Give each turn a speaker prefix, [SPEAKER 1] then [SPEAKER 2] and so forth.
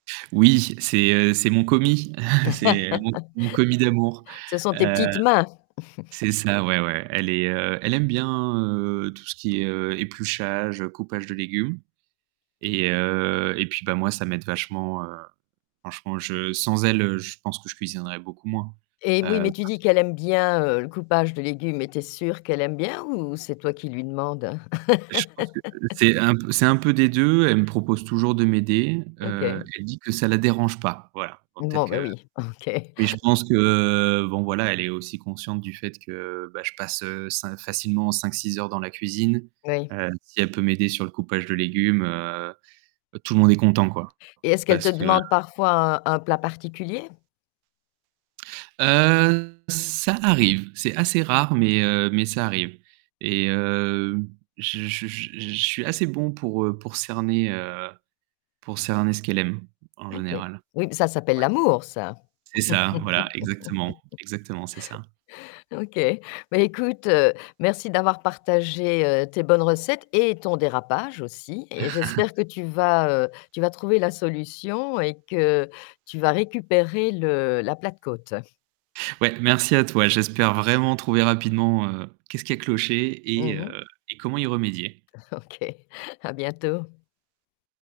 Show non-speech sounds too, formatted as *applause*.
[SPEAKER 1] Oui, c'est heu, c'est mon commis. *chuckles* C'est mon mon commis d'amour.
[SPEAKER 2] *laughs* Ce sont tes
[SPEAKER 1] Heu
[SPEAKER 2] petites mains. *chuckles*
[SPEAKER 1] c'est ça ouais ouais. Elle est heu, elle aime bien, heu, tout ce qui est, heu, épluchage, heu, coupage de légumes et heu et puis bah, moi ça m'aide vachement. Heu, franchement je sans elle, heu, je pense que je cuisinerais beaucoup moins,
[SPEAKER 2] Eh oui,
[SPEAKER 1] heu,
[SPEAKER 2] mais tu
[SPEAKER 1] parce
[SPEAKER 2] dis qu'elle aime bien, heu, le coupage de légumes mais tu es sûr qu'elle aime bien ou c'est toi qui lui demande?
[SPEAKER 1] Je pense que c'est
[SPEAKER 2] *laughs*
[SPEAKER 1] un p c'est un peu des 2, elle me propose toujours de m'aider, heu,
[SPEAKER 2] OK.
[SPEAKER 1] elle dit que ça la dérange pas. Voilà, donc peut-être
[SPEAKER 2] Bon bah,
[SPEAKER 1] que
[SPEAKER 2] oui, OK.
[SPEAKER 1] mais je pense que, heu, bon voilà, elle est aussi consciente du fait que bah, je passe, heu, cin facilement 5-6 heures dans la cuisine.
[SPEAKER 2] Oui.
[SPEAKER 1] Heu, si elle peut m'aider sur le coupage de légumes, heu, heu, tout le monde est content quoi.
[SPEAKER 2] Et est-ce qu'elle
[SPEAKER 1] Parce
[SPEAKER 2] te
[SPEAKER 1] que
[SPEAKER 2] demande parfois un un plat particulier?
[SPEAKER 1] Heu, ça arrive, c'est assez rare mais heu, mais ça arrive et heu, je je je suis assez bon pour, heu, pour cerner, heu, pour cerner ce qu'elle aime en
[SPEAKER 2] OK.
[SPEAKER 1] général.
[SPEAKER 2] Oui, ça s'appelle
[SPEAKER 1] Ouais.
[SPEAKER 2] l'amour ça.
[SPEAKER 1] C'est ça, voilà, exactement.
[SPEAKER 2] *laughs*
[SPEAKER 1] Exactement, c'est ça.
[SPEAKER 2] OK, bah écoute, heu, merci d'avoir partagé, heu, tes bonnes recettes et ton dérapage aussi et
[SPEAKER 1] *laughs*
[SPEAKER 2] j'espère que tu vas, heu, tu vas trouver la solution et que tu vas récupérer le la plate-côte.
[SPEAKER 1] Ouais, merci à toi, j'espère vraiment trouver rapidement, heu, qu'est-ce qui y a cloché et
[SPEAKER 2] Mmh mh.
[SPEAKER 1] heu, et comment y remédier.
[SPEAKER 2] OK, à bientôt.